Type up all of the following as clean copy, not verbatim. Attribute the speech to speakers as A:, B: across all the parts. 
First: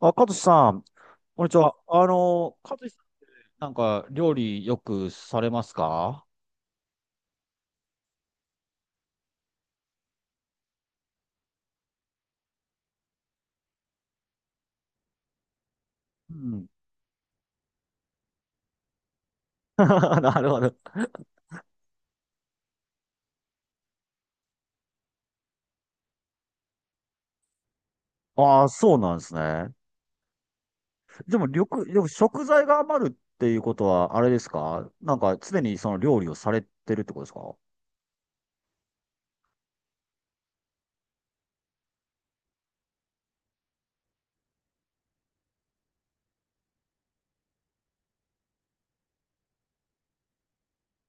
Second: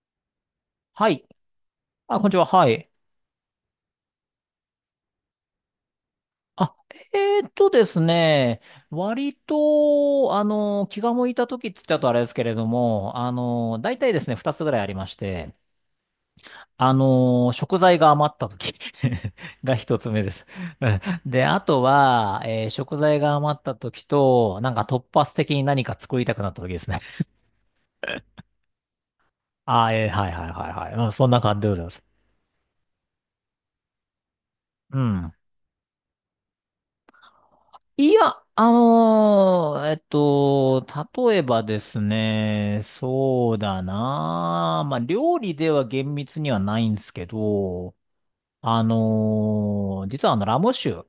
A: あ、かとしさん、
B: はい。
A: こんにちは。
B: あ、こんにちは。は
A: か
B: い。
A: としさん、なんか、料理よくされますか？
B: あ、ですね。割と、気が向いた時って言っちゃうとあれですけれども、大体ですね、二つぐらいありまして、
A: うん。
B: 食材が余った時 が 一つ目で
A: な
B: す。
A: るほど。
B: うん。で、あとは、食材が余った時と、なんか突発的に何か作りたくなった時ですね。
A: ああ、そうなんですね。
B: はいはいはいはい。うん、そん
A: で
B: な
A: も、
B: 感
A: り
B: じ
A: ょ
B: でござい
A: く、
B: ま
A: で
B: す。
A: も食材が余るっていうことは、あれですか？
B: う
A: なん
B: ん。
A: か、常にその料理をされてるってことですか？
B: いや、例えばですね、そうだなあ、まあ、料理では厳密にはないんですけど、実はラム酒、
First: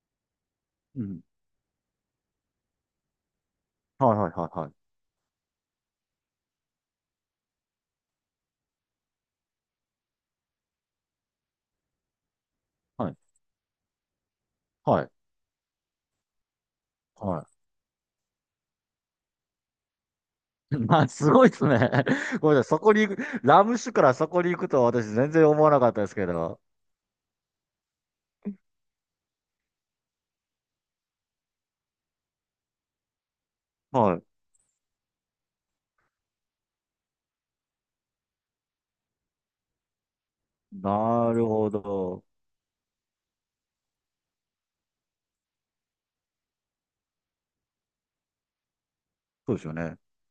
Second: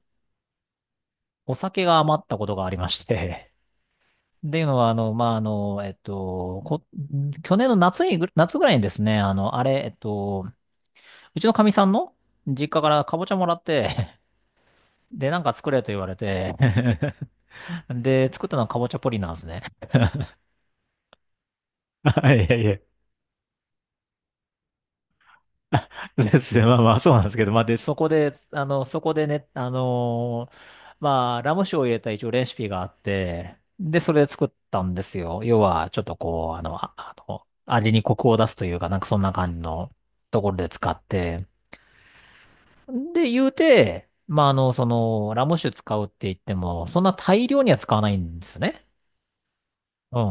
A: うん。
B: お酒が余ったことがありまして、
A: はいはい は
B: って
A: い
B: いう
A: はい。
B: のは、あの、まあ、あの、えっと、こ、去年の夏に夏ぐらいにですね、あの、あれ、えっと、うちのかみさんの実家から
A: はい。
B: かぼちゃもらって、
A: はい。
B: で、なんか作れと言われて、
A: はい。
B: で、作ったのはかぼちゃポリなんですね。
A: まあ、すごいですね。
B: い
A: ご
B: や
A: めんな
B: い
A: さい。
B: や。
A: そこに行く、ラム酒からそこに行くとは私全然思わなかったです け
B: です
A: ど。
B: ね。まあまあ、そうなんですけど、まあ、で、そこで、まあ、ラム酒を入れた一応レシピがあって、で、そ
A: はい。
B: れで作ったんですよ。要は、ちょっとこう、味にコクを出すというか、なんかそんな感じのところで使っ
A: なる
B: て、
A: ほど。
B: で、言うて、まあ、ラム酒使うって言っても、そんな大量には使わないんですよね。
A: そうですよね。
B: う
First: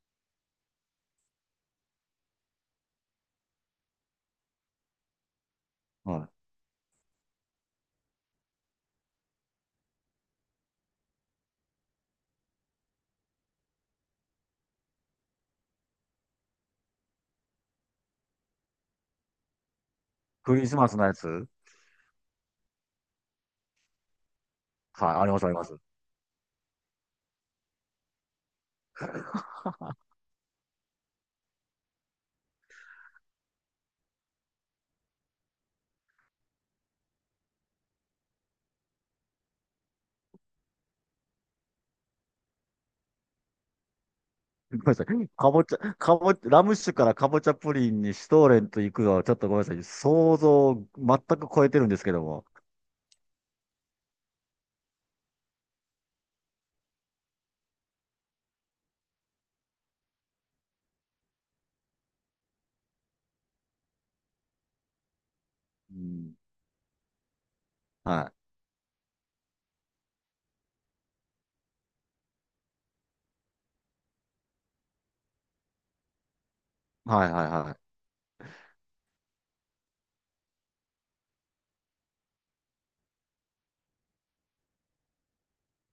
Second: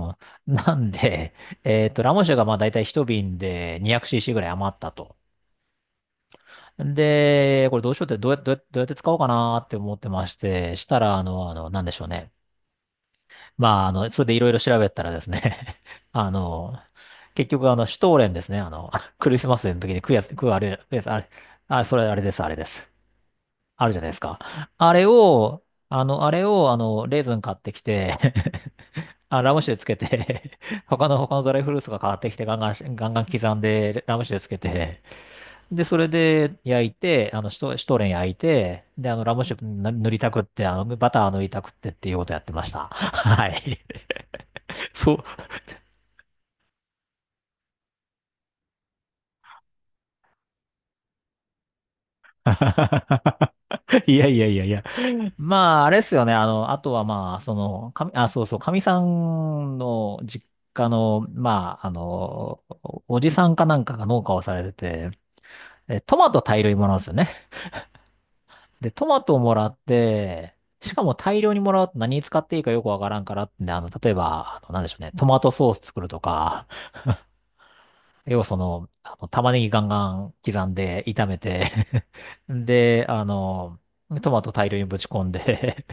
B: ん。なんで、ラム酒がまあ、だいたい一瓶で 200cc ぐらい余ったと。
A: はい。
B: で、これどうしようって、どうやって使おうかなって思ってまして、したら、なんでしょうね。まあ、それでいろいろ調べたらですね、あの、結局、シュトーレンですね、クリスマスの時に食うやつ、食う
A: ク
B: あ
A: リス
B: れ、
A: マ
B: 食う
A: ス
B: や
A: の
B: つ、
A: や
B: あれ、
A: つ？
B: あれ、それあれです、あれです。あるじゃないですか。あれ
A: はい、ありますあり
B: を、
A: ます。
B: あの、あれを、あの、レーズン買ってきて あ、ラム酒でつけて 他のドライフルーツが買ってきて、ガンガン、ガンガン刻んで、ラム酒でつけて、で、それで焼いて、シュトーレン焼いて、で、ラムシップ塗りたくって、バター塗りたくってっていうことやってました。はい。
A: ごめんなさい。
B: そう。
A: かぼちゃ、ラム酒からかぼちゃプリンにシュトーレンと行くのはちょっとごめんなさい。想像を全く超えてるんですけども。
B: いやいやいやいや。まあ、あれですよね。あとはまあ、あ、そうそう、かみさんの実家の、まあ、おじさんかなんかが農家をされてて、
A: う
B: トマ
A: ん。
B: ト大量にもらうんですよね。
A: は
B: で、トマトをもらって、しかも大量にもらうと何に使っていいかよくわからんからってんで、例えば、なんでしょうね、トマトソース作るとか、
A: い。はいはいはい。
B: 要は玉ねぎガンガン刻んで炒めて で、トマト大量にぶち込んで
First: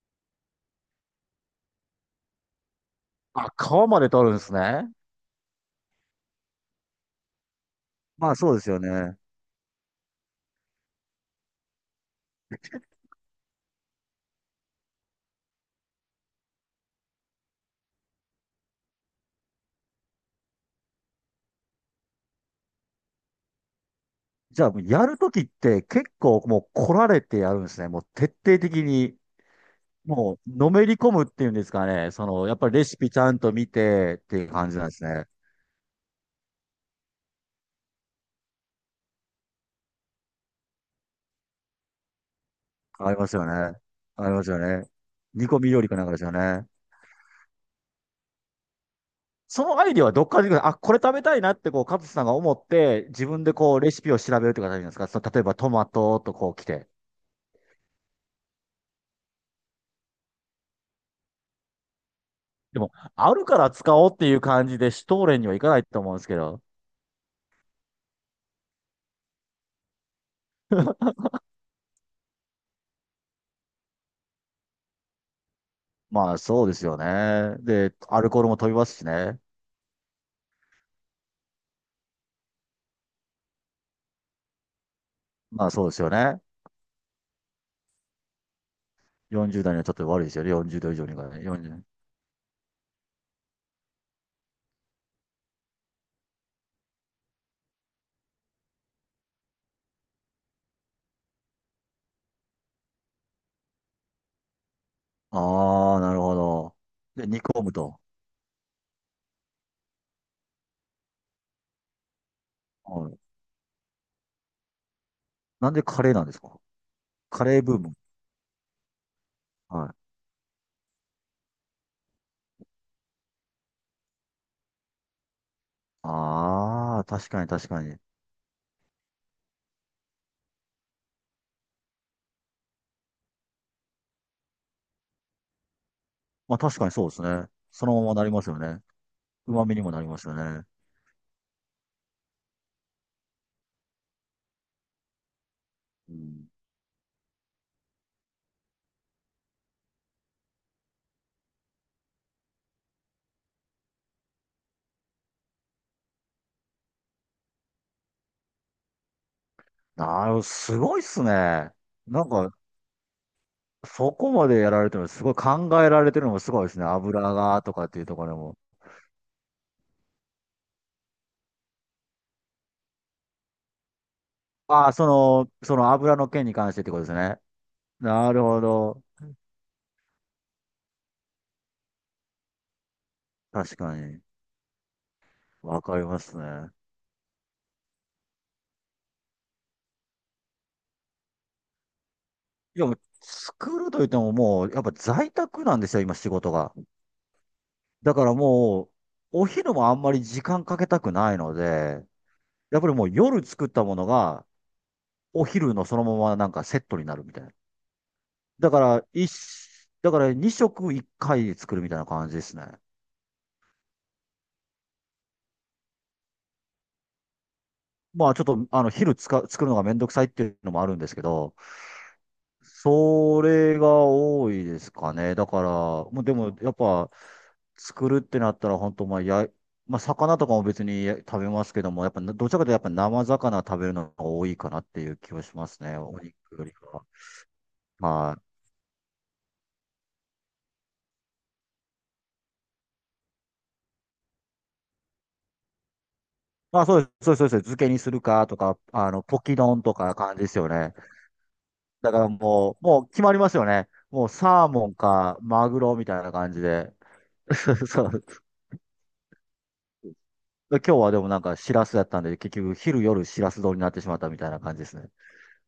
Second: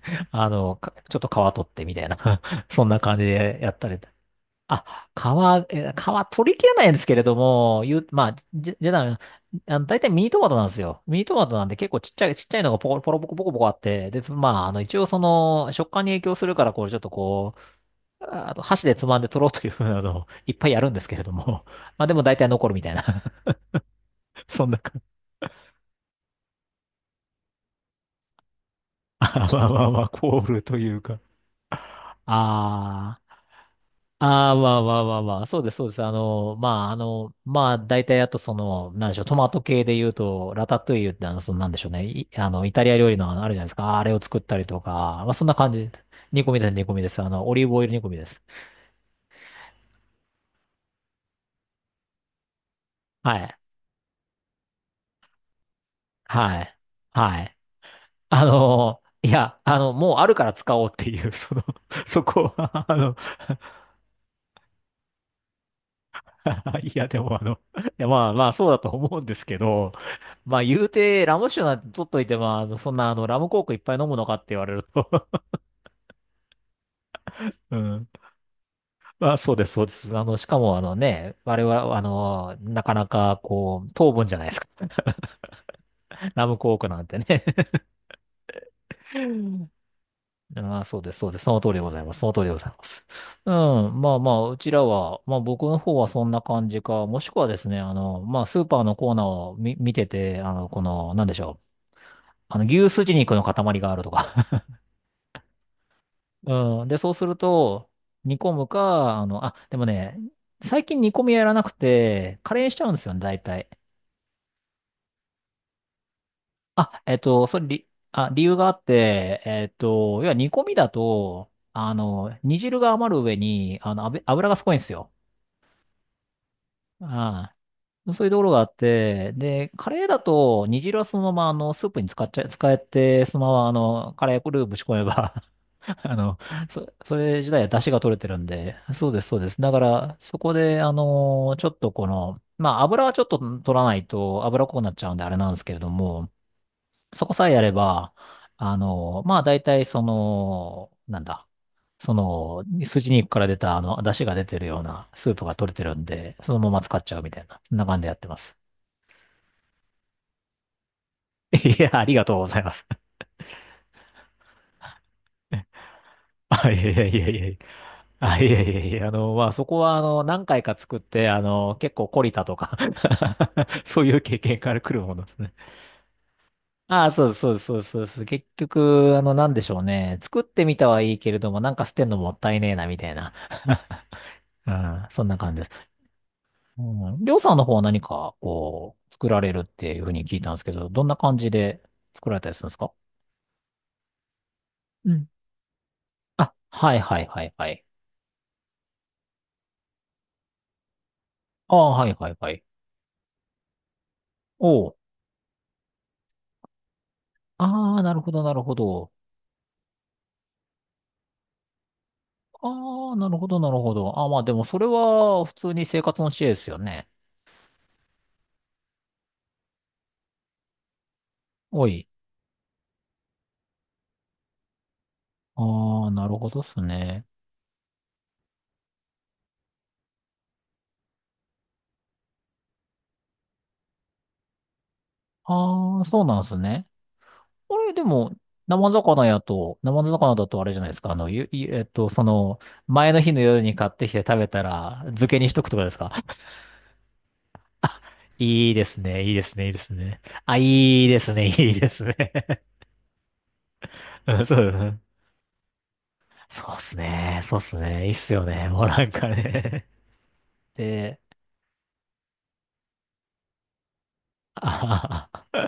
B: ちょっと皮取ってみたいな そんな感じ
A: あ、
B: でやっ
A: 皮
B: たり。
A: まで取るんです
B: あ、
A: ね。
B: 皮、え皮取り切れないんですけれども、言う、ま
A: ま
B: あ、
A: あそうです
B: じ、
A: よ
B: じゃ
A: ね。
B: あ、大体ミニトマトなんですよ。ミニトマトなんで結構ちっちゃい、ちっちゃいのがポコ、ポロポコポコポコあって、で、まあ、一応食感に影響するから、こう、ちょっとこう、ああと箸でつまんで取ろうというふうなのをいっぱいやるんですけれども、まあでも大体残るみたいな、
A: じ
B: そ
A: ゃ
B: ん
A: あ、
B: なか、
A: やるときって結構もう来られてやるんですね。もう徹底的に、
B: まあまあまあまあ、コ
A: もう
B: ール
A: の
B: と
A: め
B: い
A: り
B: う
A: 込
B: か。
A: むっていうんですかね。その、やっぱりレシピ
B: あ
A: ちゃ
B: あ。
A: んと見てっていう
B: ああ、
A: 感
B: ま
A: じ
B: あ
A: なんで
B: まあ
A: す
B: まあ
A: ね。
B: まあ、そうです、そうです。まあ、大体あとなんでしょう、トマト系で言うと、ラタトゥイユってなんでしょうね、いあの、イタリア料
A: あ
B: 理
A: りま
B: の
A: すよ
B: あ
A: ね。
B: るじゃないですか、あれを
A: あり
B: 作っ
A: ます
B: た
A: よ
B: りと
A: ね。
B: か、まあ、そん
A: 煮
B: な
A: 込み
B: 感じ
A: 料
B: で
A: 理かな
B: す。
A: んかですよ
B: 煮込み
A: ね。
B: です、煮込みです。オリーブオイル煮込みです。
A: そのアイディアはどっから出てくる？あ、これ食べたいなって、こう、カズさんが思って、自
B: は
A: 分で
B: い、
A: こう、レシピを調べるって形なんですか？例えばトマトとこう
B: は
A: 来
B: い、
A: て。
B: はい。いや、もうあるから使おうっていう、そこ
A: で
B: は、
A: も、あるから使おうっていう感じで、シュトーレンにはいかないと思うんですけど。
B: いや、でもいや、まあまあ、そうだと思うんですけど、まあ言うて、ラム酒なんて取っといて、まあ、そんなラムコークいっぱい飲むのかって言われると
A: まあ、そうですよ ね。
B: う
A: で、
B: ん。
A: アルコールも飛びますし
B: まあ
A: ね。
B: そうです、そうです。しかもあれは、なかなかこう、糖分じゃないですか。
A: まあ、そうですよね。
B: ラムコークなんてね
A: 40代にはちょっと悪いですよね。40
B: ああ、
A: 度以
B: そう
A: 上
B: で
A: に
B: す、そ
A: か
B: うで
A: ね。
B: す。その通りで
A: 40。
B: ございます。その通りでございます。うん。まあまあ、うちらは、まあ僕の方はそんな感じか、もしくはですね、まあスーパーのコーナーを見てて、なんでしょう。牛すじ肉の塊があるとか。
A: ああ、なるほど。
B: うん。で、そうす
A: で、
B: る
A: 煮込む
B: と、
A: と。
B: 煮込むか、でもね、最近煮込みやらなくて、カレーにしちゃうんです
A: は
B: よ
A: い。
B: ね、大体。
A: なんでカレーなんですか？
B: あ、えっ
A: カ
B: と、そ
A: レー
B: れ、
A: ブー
B: り、
A: ム。
B: あ、理由があって、
A: はい。
B: 要は煮込みだと、煮汁が余る上に、油がすごいんですよ。
A: ああ、確かに
B: あ
A: 確かに。
B: あ、そういうところがあって、で、カレーだと、煮汁はそのまま、スープに使っちゃ、使えて、そのまま、カレールーぶち込めば あの、
A: まあ確かにそう
B: そ
A: です
B: れ
A: ね。
B: 自体は出
A: そ
B: 汁
A: の
B: が
A: まま
B: 取れ
A: な
B: て
A: り
B: る
A: ま
B: ん
A: すよ
B: で、
A: ね。
B: そうです、そうです。
A: 旨
B: だ
A: 味
B: か
A: にもなり
B: ら、
A: ますよ
B: そこ
A: ね。
B: で、ちょっとこの、まあ、油はちょっと取らないと、油っこくなっちゃうんで、あれなんですけれど
A: う
B: も、
A: ん。
B: そこさえやれば、まあ、大体、なんだ、筋肉から出た、出汁が出てるようなスープが取れてるんで、そのまま使っちゃうみたいな、そんな感じでやってます。
A: すごいっす ね。
B: いや、あり
A: な
B: が
A: ん
B: とうご
A: か、
B: ざいます。
A: そこまでやられてるの、すごい考えられてるのもすごい
B: あ、
A: で
B: い
A: すね。
B: やいやい
A: 油
B: やいやいや。
A: がとかっていうところ
B: あ、い
A: も。
B: やいやいやいや、まあ、そこは、何回か作って、結構懲りたとか そういう経験から
A: あ
B: 来
A: あ、
B: る
A: そ
B: ものです
A: の、
B: ね。
A: その油の件に関してってこと
B: あ
A: で
B: あ、
A: す
B: そうです、
A: ね。
B: そうです、そうです、そうです。
A: なる
B: 結
A: ほど。
B: 局、なんでしょうね。作ってみたはいいけれども、なんか捨てんのもったいねえな、みたいな。
A: 確かに。
B: うん、そんな感じで
A: わ
B: す。
A: かりますね。
B: うん。りょうさんの方は何か、こう、作られるっていうふうに聞いたんですけど、どんな感じで作られたりするんです
A: いや、
B: か？
A: もう作るといってももう、やっぱ
B: うん。
A: 在宅なんですよ、今仕事
B: あ、
A: が。
B: はいはいはいはい。
A: だからもう、お昼もあんまり時間かけたくないの
B: ああ、
A: で、
B: はいはいはい。
A: やっぱりもう夜作ったものが、
B: おう。
A: お昼のそのままなんかセットになるみたいな。
B: ああ、なるほどなる
A: だ
B: ほ
A: から、
B: ど。
A: 一、だから2食1回作るみたいな感じですね。
B: ああ、なるほどなるほど。ああ、まあでもそれは普通に生活の知恵ですよね。
A: まあちょっと、昼つか、作るのがめんどくさいっていうのもあるんですけど、
B: おい。
A: それが多いですかね。だから、
B: ああ、
A: もう
B: な
A: で
B: るほ
A: も
B: どっ
A: やっ
B: す
A: ぱ、
B: ね。
A: 作るってなったら本当、まあ、魚とかも別に食べますけども、やっぱ、どちらかというとやっぱ生魚食べるのが多いかなっていう気はしますね。
B: ああ、
A: お
B: そうなんです
A: 肉より
B: ね。
A: かは。
B: これで
A: は
B: も、
A: あ
B: 生魚だとあれじゃないですか。あの、ゆ、ゆえっと、その、前の日の夜に買ってきて食べたら、漬けにしとくとかですか？
A: あ、そうです、そうです、そうです。漬け
B: あ、
A: にするかと
B: いい
A: か、
B: ですね、いい
A: ポ
B: です
A: キ
B: ね、いいで
A: 丼
B: す
A: とか
B: ね。
A: 感じで
B: あ、
A: すよね。
B: いいですね、いいです
A: だ
B: ね。
A: から もう決まりますよね。もう
B: うんそ
A: サー
B: うだ
A: モン
B: な。
A: かマグロみたいな感じ
B: そうっ
A: で。
B: すね、そうっす
A: そ
B: ね、いいっ
A: う。
B: すよね、もうなんかね。
A: 今日はで
B: で、
A: もなんかシラスだったんで、結局昼夜シラス丼になってしまったみたいな
B: あ
A: 感じですね。
B: は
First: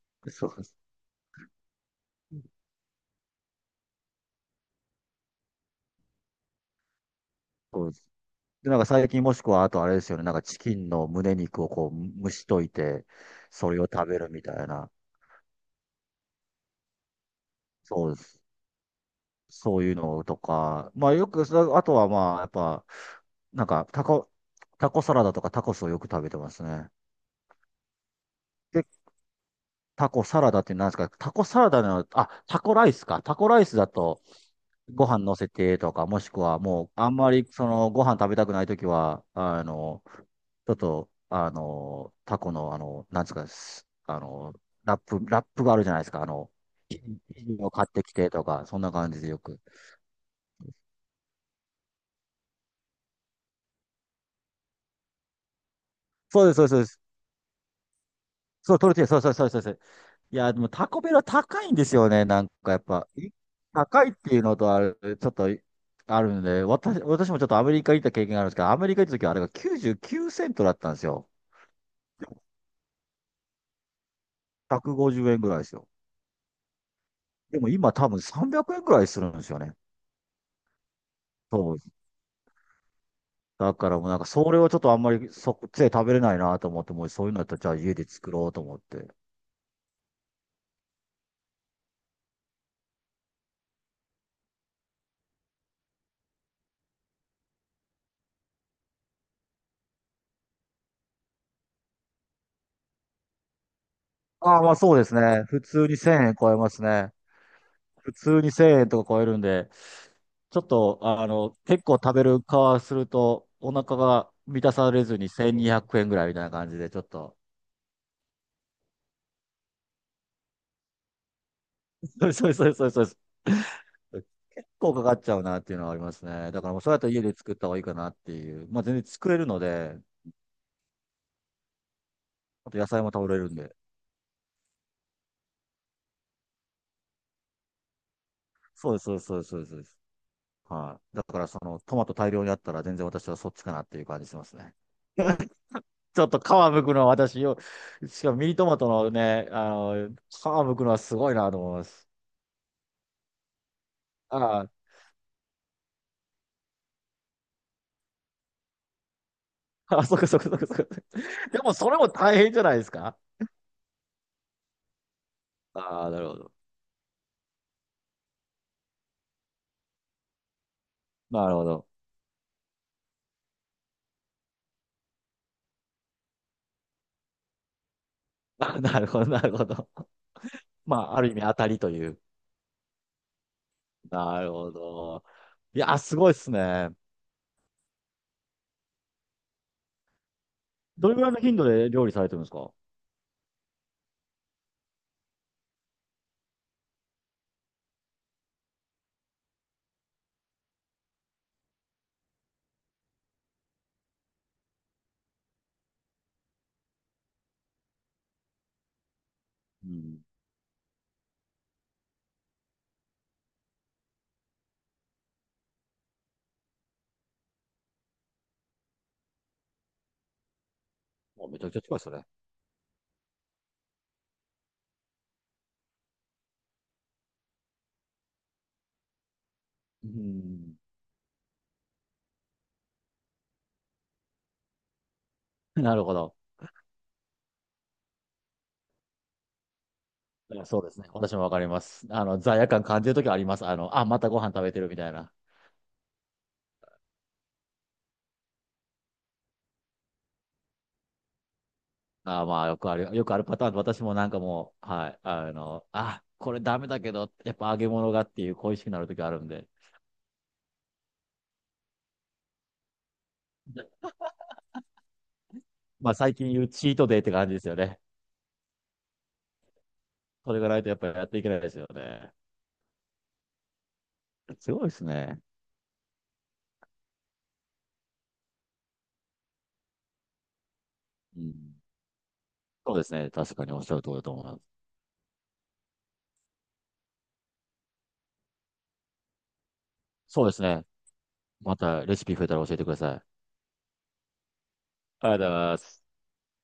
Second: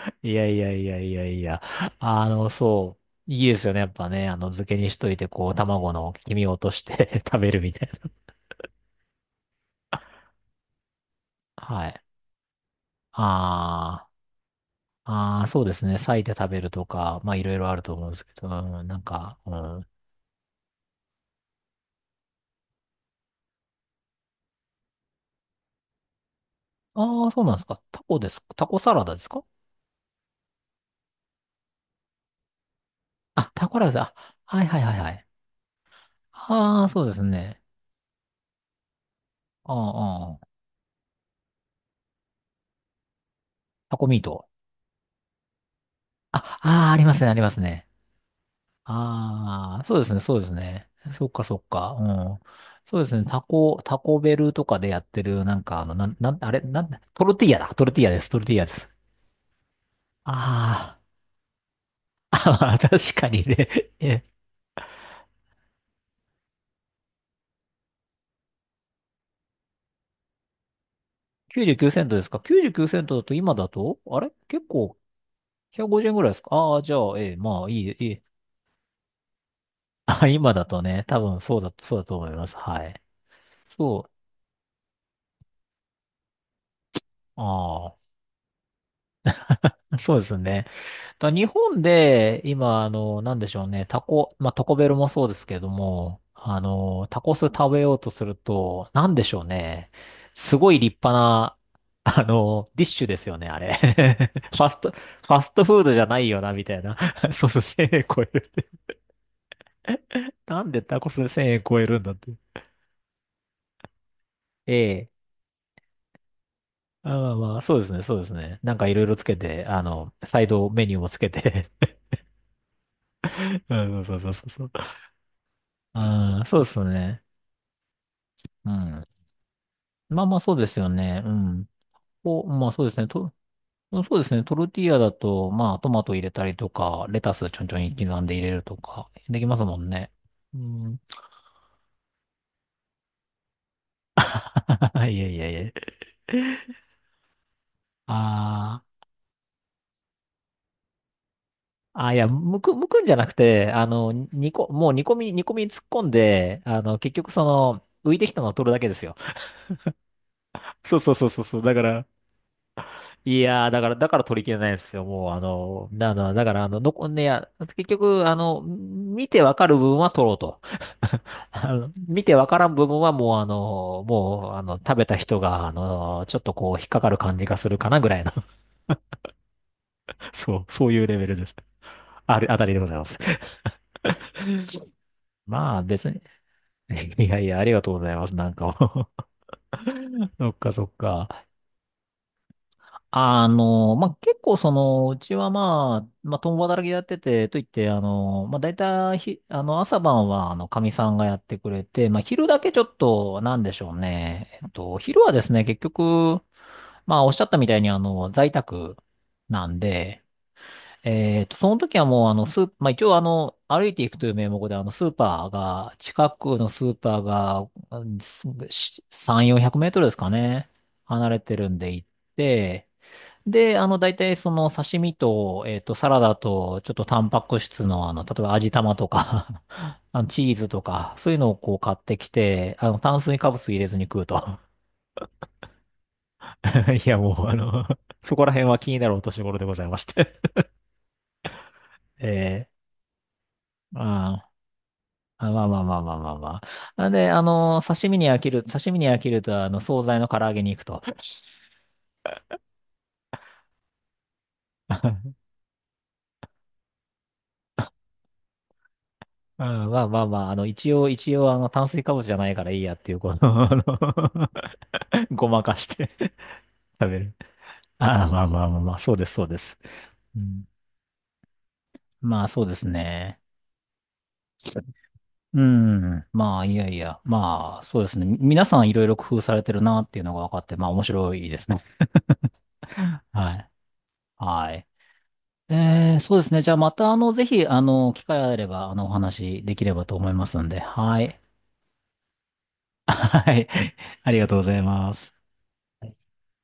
B: は、 いや
A: そう
B: い
A: で
B: や
A: す。
B: いやいやいや、そう、いいですよね、やっぱね、漬けにしといて、こう、卵の黄身を落として 食べるみ
A: そ
B: たい
A: うです。で、なんか最近もしくはあとあれですよね。なんかチキンの胸肉
B: な。
A: をこ
B: はい。
A: う蒸しといて、それを食
B: あ
A: べるみたいな。
B: あ、ああ、そうですね、裂いて食べるとか、まあ、いろいろあると思う
A: そ
B: ん
A: う
B: で
A: で
B: すけ
A: す。
B: ど、うん、なんか、う
A: そう
B: ん。
A: いうのとか、まあよく、あとはまあ、やっぱ、なんか、タコサラダとかタコスをよく食べてますね。
B: ああ、そうなんですか。タコです。タコ
A: で、
B: サラダですか？
A: タコサラダって何ですか？タコサラダの、あ、タコライスか。タコ
B: あ、
A: ライ
B: タ
A: ス
B: コラ
A: だ
B: イス、あ、
A: と、
B: はいはいはい
A: ご
B: は
A: 飯
B: い。
A: 乗せてとか、もしくは
B: あ
A: も
B: あ、
A: う、
B: そう
A: あ
B: で
A: ん
B: す
A: まり、
B: ね。
A: ご飯食べたくないときは、
B: うん、うん。
A: ちょっと、タコの、なんですか、す
B: タコミ
A: あ
B: ート。
A: の、ラップがあるじゃないですか。
B: あ、ああ、ありますね、あり
A: 生
B: ま
A: 地
B: す
A: を買
B: ね。
A: ってきてとか、そんな感じでよく。
B: ああ、そうですね、そうですね。そっかそっか。うん。そうですね、タコ、タコベルとかでやってる、なんか、あの、なん、なん、
A: そう
B: あ
A: です、
B: れ、
A: そうです、そう
B: な
A: で
B: ん、
A: す。
B: トルティーヤだ。トルティーヤです、トルティーヤで
A: そう、
B: す。
A: トルティーヤ、そうそうそうそうそう。いや、でもタ
B: あ
A: コベルは高いんですよね。
B: ー
A: なんか
B: あ、あ
A: やっ
B: ー
A: ぱ、
B: 確か
A: い
B: にね。
A: 高いっ
B: え、
A: ていうのとちょっとあるんで、私もちょっとアメリカ行った経験があるんですけど、アメリカ行った時はあれが99セントだったんですよ。
B: 99セントで
A: で
B: すか？
A: も
B: 99 セントだと今だと、あれ結構
A: 150円ぐらいですよ。
B: 150円ぐらいですか？ああー、じゃあ、ええ、
A: で
B: ま
A: も
B: あ、いい、
A: 今多
B: い
A: 分
B: い、
A: 300円ぐらいするんですよね。
B: あ、今だとね、多分そうだ、
A: そう。
B: そうだと思います。はい。
A: だから
B: そ
A: もう
B: う。
A: なんかそれをちょっとあんまりそっちで食べれないなと思って、もうそういうのだったらじゃあ
B: あ
A: 家で作ろうと思って。
B: あ、そうですね。だ日本で、今、なんでしょうね、タコ、まあ、タコベルもそうですけども、タコス食べようとすると、なんでしょうね、すごい立派な、ディッシュですよね、あれ。
A: ああ、
B: ファ
A: まあ
B: スト、
A: そ
B: フ
A: うです
B: ァ
A: ね。
B: ス
A: 普
B: トフー
A: 通
B: ド
A: に
B: じゃな
A: 1000
B: い
A: 円
B: よ
A: 超
B: な、
A: え
B: み
A: ま
B: たい
A: す
B: な。
A: ね。
B: そうそう、1000円
A: 普
B: 超え
A: 通
B: るっ
A: に
B: て。
A: 1000円とか超えるんで、ちょ
B: な
A: っ
B: んで
A: と、
B: タコス1000円超
A: 結
B: え
A: 構
B: るんだ
A: 食
B: っ
A: べ
B: て。
A: る側すると、お腹が満たされ
B: ええ、
A: ずに1200円ぐらいみたいな感じで、ちょっ
B: あ、まあ
A: と、
B: まあ、そうですね、そうですね。なんかいろいろつけて、サイドメニューもつけて
A: そうそうそうそうそう。
B: うん、そうそうそうそ
A: 結
B: う。
A: 構かかっちゃうなっていうのはあります
B: ああ、
A: ね。
B: そう
A: だ
B: で
A: からもう
B: す
A: そうやったら家
B: ね。
A: で作った方がいいかなっていう。
B: う
A: まあ全然
B: ん。
A: 作れるので、
B: まあまあ、そうですよね。うん。お、ま
A: あ
B: あ
A: と
B: そう
A: 野
B: です
A: 菜
B: ね。
A: も食
B: と、
A: べれるんで。
B: そうですね。トルティーヤだと、まあ、トマト入れたりとか、レタスちょんちょん刻んで入れると
A: そうです、
B: か、
A: そうです、そう
B: で
A: で
B: き
A: す、
B: ま
A: そう
B: す
A: です。そ
B: も
A: うで
B: ん
A: す。
B: ね。う
A: は
B: ん。
A: い。だからそのトマト大量にあったら全然私はそっちかなっていう感じしますね。
B: いやいやいや。
A: ちょっと皮むくのは私よ、しかもミニトマ
B: あ
A: ト
B: あ。
A: のね、皮むくのはすごいなと思います。
B: あ、いや、むく、むくんじゃなくて、煮
A: あ
B: こ、
A: あ、
B: もう煮込み、煮込みに突っ込んで、結局その、浮いてきたのを取るだけですよ。
A: あ、そっかそっかそっかそっ
B: そ
A: か。
B: うそうそうそうそ
A: で
B: う。
A: も
B: だか
A: それ
B: ら、
A: も大変じゃないですか。
B: いやー、だから、だから取り切れないんですよ。もう、
A: ああ、なるほ
B: だか
A: ど。
B: ら、残んねや、結局、見てわかる部分は取ろうと。
A: な るほど。
B: 見てわからん部分はもう、食べた人が、ちょっとこう、引っかかる感じがするかなぐらいの、
A: あ、なるほど、なるほど。
B: そう、そう
A: ま
B: いうレ
A: あ、あ
B: ベ
A: る意
B: ル
A: 味
B: で
A: 当
B: す。
A: たりという。
B: あれ、あたりでございます。
A: なるほど。
B: ま
A: い
B: あ、
A: や、
B: 別
A: す
B: に、
A: ごいっすね。
B: いやいや、ありがとうございます。なんかもう そっか、そっ
A: どれぐらいの
B: か。
A: 頻度で料理されてるんですか？
B: まあ、結構その、うちはまあ、まあ、共働きでやってて、といって、まあ、大体ひ、朝晩は、かみさんがやってくれて、まあ、昼だけちょっと、なんでしょうね。昼はですね、結局、まあ、おっしゃったみたいに、在宅なん
A: うん。
B: で、その時はもう、スー、まあ、一応、歩いていくという名目で、スーパーが、近くのスーパーが、うんす3、400メートルですかね、離れ
A: もう
B: て
A: めち
B: る
A: ゃく
B: ん
A: ちゃ
B: で
A: 近いっ
B: 行っ
A: すね。
B: て、で、大体その刺身と、サラダと、ちょっとタンパク質の、例えば味玉とか
A: う
B: チーズ
A: ん。
B: とか、そういうのをこう買ってきて、炭水化物入れずに食うと。
A: なるほど。
B: いや、もう、あの そこら辺は気になるお年頃でございまして
A: いやそうですね。私もわかります。罪
B: え
A: 悪感感じるときあります。
B: ま
A: あ、またご
B: あ、
A: 飯食べてるみたいな。
B: あ、まあまあまあまあまあまあ。なんで、刺身に飽きる、刺身に飽きると、惣菜の唐揚げに行くと。
A: あーまあ、よくあるパターンで、私もなんかもう、はい、あ、これダメだけど、やっぱ揚げ物がっていう恋しくなる時あるん
B: う
A: で、
B: ん、まあまあまあ、一応、一応、炭水化物じゃないからいいやっていう、この、あの
A: で
B: ごまかして
A: まあ最近言うチート
B: 食
A: デイ
B: べ
A: って
B: る。
A: 感じですよね。
B: ああ、まあまあまあまあ、そうです、そうです。う
A: それ
B: ん、
A: がないとやっぱりやっていけないですよね。
B: まあ、そうですね。
A: すごいですね。
B: うん。まあ、いやいや。まあ、そうですね。み皆さんいろいろ工夫されてるなっていうのが分かって、まあ、面白
A: う
B: い
A: ん。
B: ですね。
A: そうです ね。
B: は
A: 確か
B: い。
A: におっしゃる通りだと思いま
B: は
A: す。
B: い。そうですね。じゃあ、また、ぜひ、機会あれば、お話できればと思い
A: そ
B: ま
A: うで
B: す
A: す
B: んで。
A: ね。
B: はい。
A: またレシピ増えたら教えてください。あ
B: はい。ありがとうございま
A: りが
B: す。
A: とうございます。